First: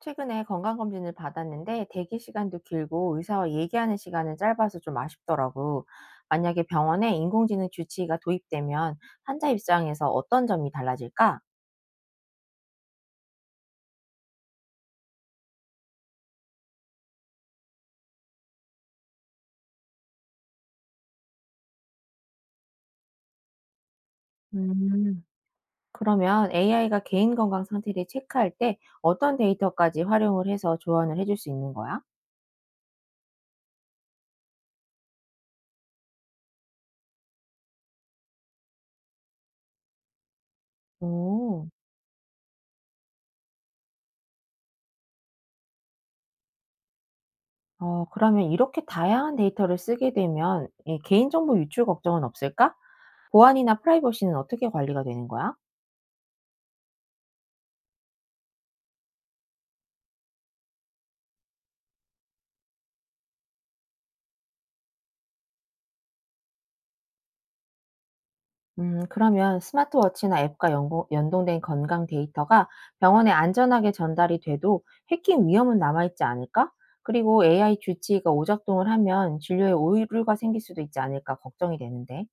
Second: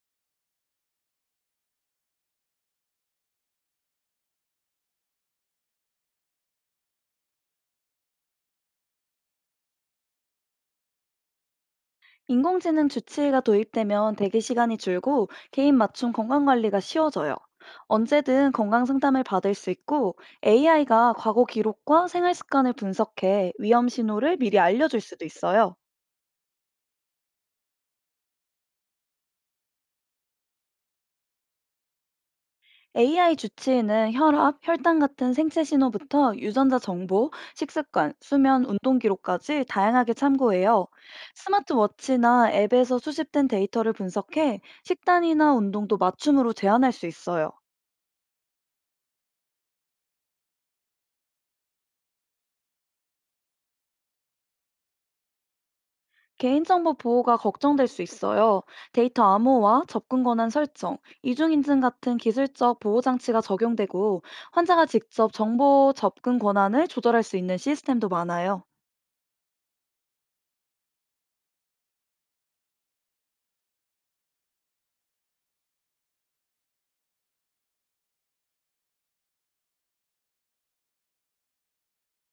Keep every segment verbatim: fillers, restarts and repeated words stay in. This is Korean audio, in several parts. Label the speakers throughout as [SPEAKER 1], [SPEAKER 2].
[SPEAKER 1] 최근에 건강검진을 받았는데 대기 시간도 길고 의사와 얘기하는 시간은 짧아서 좀 아쉽더라고. 만약에 병원에 인공지능 주치의가 도입되면 환자 입장에서 어떤 점이 달라질까?
[SPEAKER 2] 인공지능 주치의가 도입되면 대기 시간이 줄고 개인 맞춤 건강관리가 쉬워져요. 언제든 건강 상담을 받을 수 있고 에이아이가 과거 기록과 생활 습관을 분석해 위험 신호를 미리 알려줄
[SPEAKER 1] 음,
[SPEAKER 2] 수도 있어요.
[SPEAKER 1] 그러면 에이아이가 개인 건강 상태를 체크할 때 어떤 데이터까지 활용을 해서 조언을 해줄 수 있는 거야?
[SPEAKER 2] 에이아이 주치의는 혈압, 혈당 같은 생체 신호부터 유전자 정보, 식습관, 수면, 운동 기록까지 다양하게 참고해요.
[SPEAKER 1] 오,
[SPEAKER 2] 스마트워치나 앱에서 수집된 데이터를 분석해 식단이나 운동도 맞춤으로 제한할 수 있어요.
[SPEAKER 1] 어, 그러면 이렇게 다양한 데이터를 쓰게 되면 이 개인정보 유출 걱정은 없을까? 보안이나 프라이버시는 어떻게 관리가 되는 거야?
[SPEAKER 2] 개인정보 보호가 걱정될 수 있어요. 데이터 암호화, 접근 권한 설정, 이중인증 같은 기술적 보호장치가 적용되고 환자가 직접 정보 접근 권한을 조절할 수 있는 시스템도 많아요.
[SPEAKER 1] 음, 그러면 스마트워치나 앱과 연고, 연동된 건강 데이터가 병원에 안전하게 전달이 돼도 해킹 위험은 남아있지 않을까? 그리고 에이아이 주치의가 오작동을 하면 진료에 오류가 생길 수도 있지 않을까 걱정이 되는데.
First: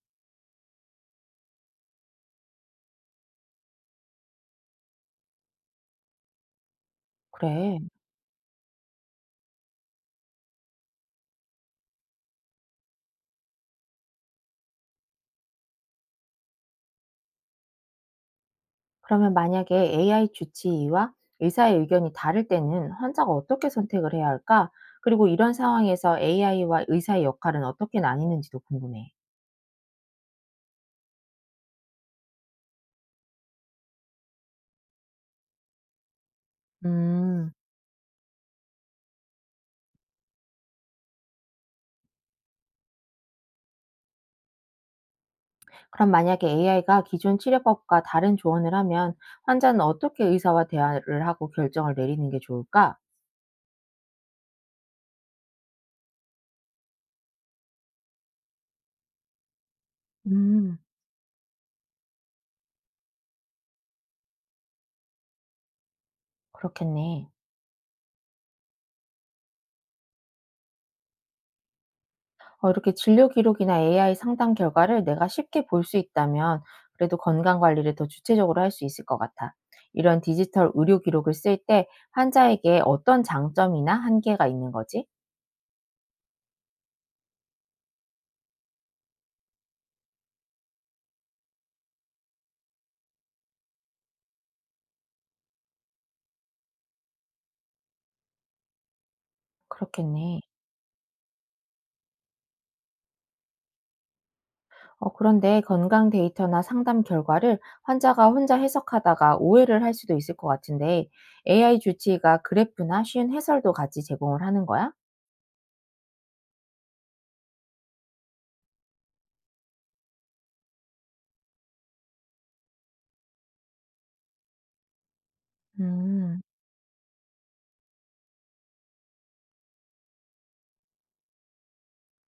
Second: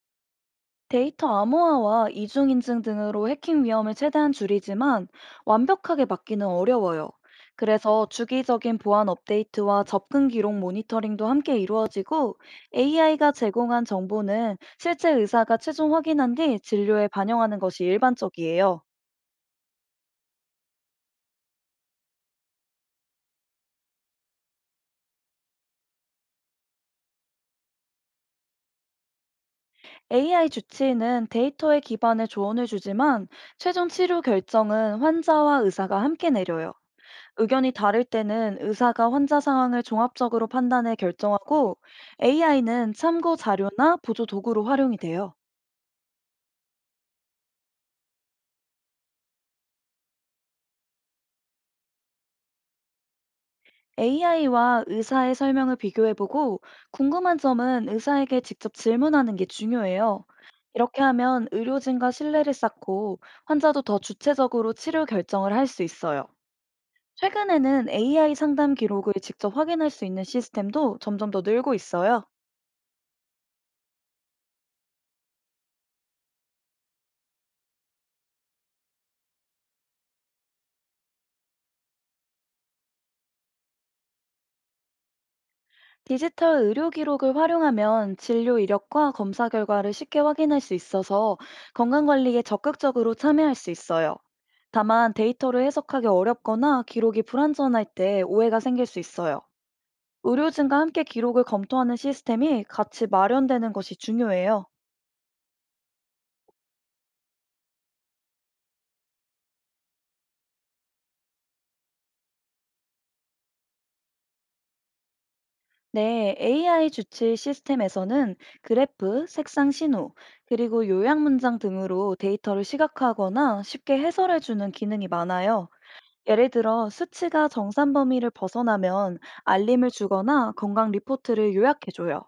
[SPEAKER 2] 데이터 암호화와 이중인증 등으로 해킹 위험을 최대한 줄이지만 완벽하게 막기는 어려워요.
[SPEAKER 1] 그래.
[SPEAKER 2] 그래서 주기적인 보안 업데이트와 접근 기록 모니터링도 함께 이루어지고 에이아이가 제공한 정보는 실제 의사가 최종 확인한 뒤 진료에 반영하는 것이 일반적이에요.
[SPEAKER 1] 그러면 만약에 에이아이 주치의와 의사의 의견이 다를 때는 환자가 어떻게 선택을 해야 할까? 그리고 이런 상황에서 에이아이와 의사의 역할은 어떻게 나뉘는지도 궁금해.
[SPEAKER 2] 에이아이 주치의는 데이터에 기반해 조언을 주지만 최종 치료 결정은 환자와 의사가 함께 내려요.
[SPEAKER 1] 음.
[SPEAKER 2] 의견이 다를 때는 의사가 환자 상황을 종합적으로 판단해 결정하고 에이아이는 참고 자료나 보조 도구로 활용이 돼요.
[SPEAKER 1] 그럼 만약에 에이아이가 기존 치료법과 다른 조언을 하면 환자는 어떻게 의사와 대화를 하고 결정을 내리는 게 좋을까?
[SPEAKER 2] 에이아이와 의사의 설명을 비교해보고 궁금한 점은 의사에게 직접 질문하는 게 중요해요.
[SPEAKER 1] 음,
[SPEAKER 2] 이렇게 하면 의료진과 신뢰를 쌓고 환자도 더 주체적으로 치료 결정을 할 수 있어요.
[SPEAKER 1] 그렇겠네.
[SPEAKER 2] 최근에는 에이아이 상담 기록을 직접 확인할 수 있는 시스템도 점점 더 늘고 있어요.
[SPEAKER 1] 어, 이렇게 진료 기록이나 에이아이 상담 결과를 내가 쉽게 볼 수 있다면 그래도 건강 관리를 더 주체적으로 할 수 있을 것 같아. 이런 디지털 의료 기록을 쓸 때 환자에게 어떤 장점이나 한계가 있는 거지?
[SPEAKER 2] 디지털 의료 기록을 활용하면 진료 이력과 검사 결과를 쉽게 확인할 수 있어서 건강관리에 적극적으로 참여할 수 있어요. 다만 데이터를 해석하기 어렵거나 기록이 불완전할 때 오해가 생길 수 있어요.
[SPEAKER 1] 그렇겠네.
[SPEAKER 2] 의료진과 함께 기록을 검토하는 시스템이 같이 마련되는 것이 중요해요.
[SPEAKER 1] 어, 그런데 건강 데이터나 상담 결과를 환자가 혼자 해석하다가 오해를 할 수도 있을 것 같은데 에이아이 주치의가 그래프나 쉬운 해설도 같이 제공을 하는 거야?
[SPEAKER 2] 네, 에이아이 주치 시스템에서는 그래프, 색상 신호, 그리고 요약 문장 등으로 데이터를 시각화하거나 쉽게 해설해주는 기능이 많아요.
[SPEAKER 1] 음,
[SPEAKER 2] 예를 들어 수치가 정산 범위를 벗어나면 알림을 주거나 건강 리포트를 요약해줘요.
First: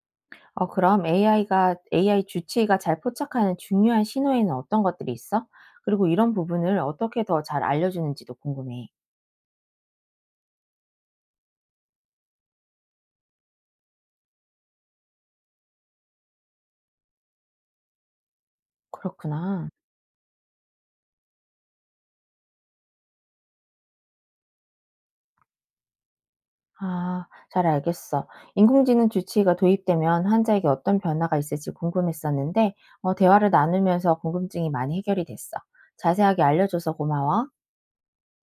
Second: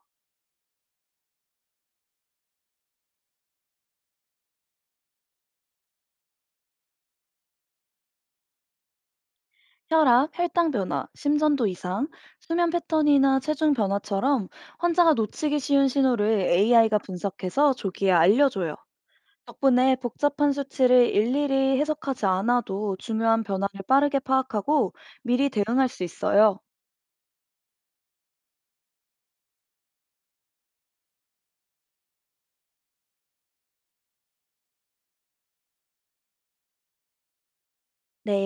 [SPEAKER 1] 어, 그럼 에이아이가 에이아이 주치의가 잘 포착하는 중요한 신호에는 어떤 것들이 있어? 그리고 이런 부분을 어떻게 더 잘 알려주는지도 궁금해.
[SPEAKER 2] 혈압, 혈당 변화, 심전도 이상, 수면 패턴이나 체중 변화처럼 환자가 놓치기 쉬운 신호를 에이아이가 분석해서 조기에 알려줘요.
[SPEAKER 1] 그렇구나.
[SPEAKER 2] 덕분에 복잡한 수치를 일일이 해석하지 않아도 중요한 변화를 빠르게 파악하고 미리 대응할 수 있어요.
[SPEAKER 1] 아, 잘 알겠어. 인공지능 주치의가 도입되면 환자에게 어떤 변화가 있을지 궁금했었는데, 어, 대화를 나누면서 궁금증이 많이 해결이 됐어. 자세하게 알려줘서 고마워.
[SPEAKER 2] 네.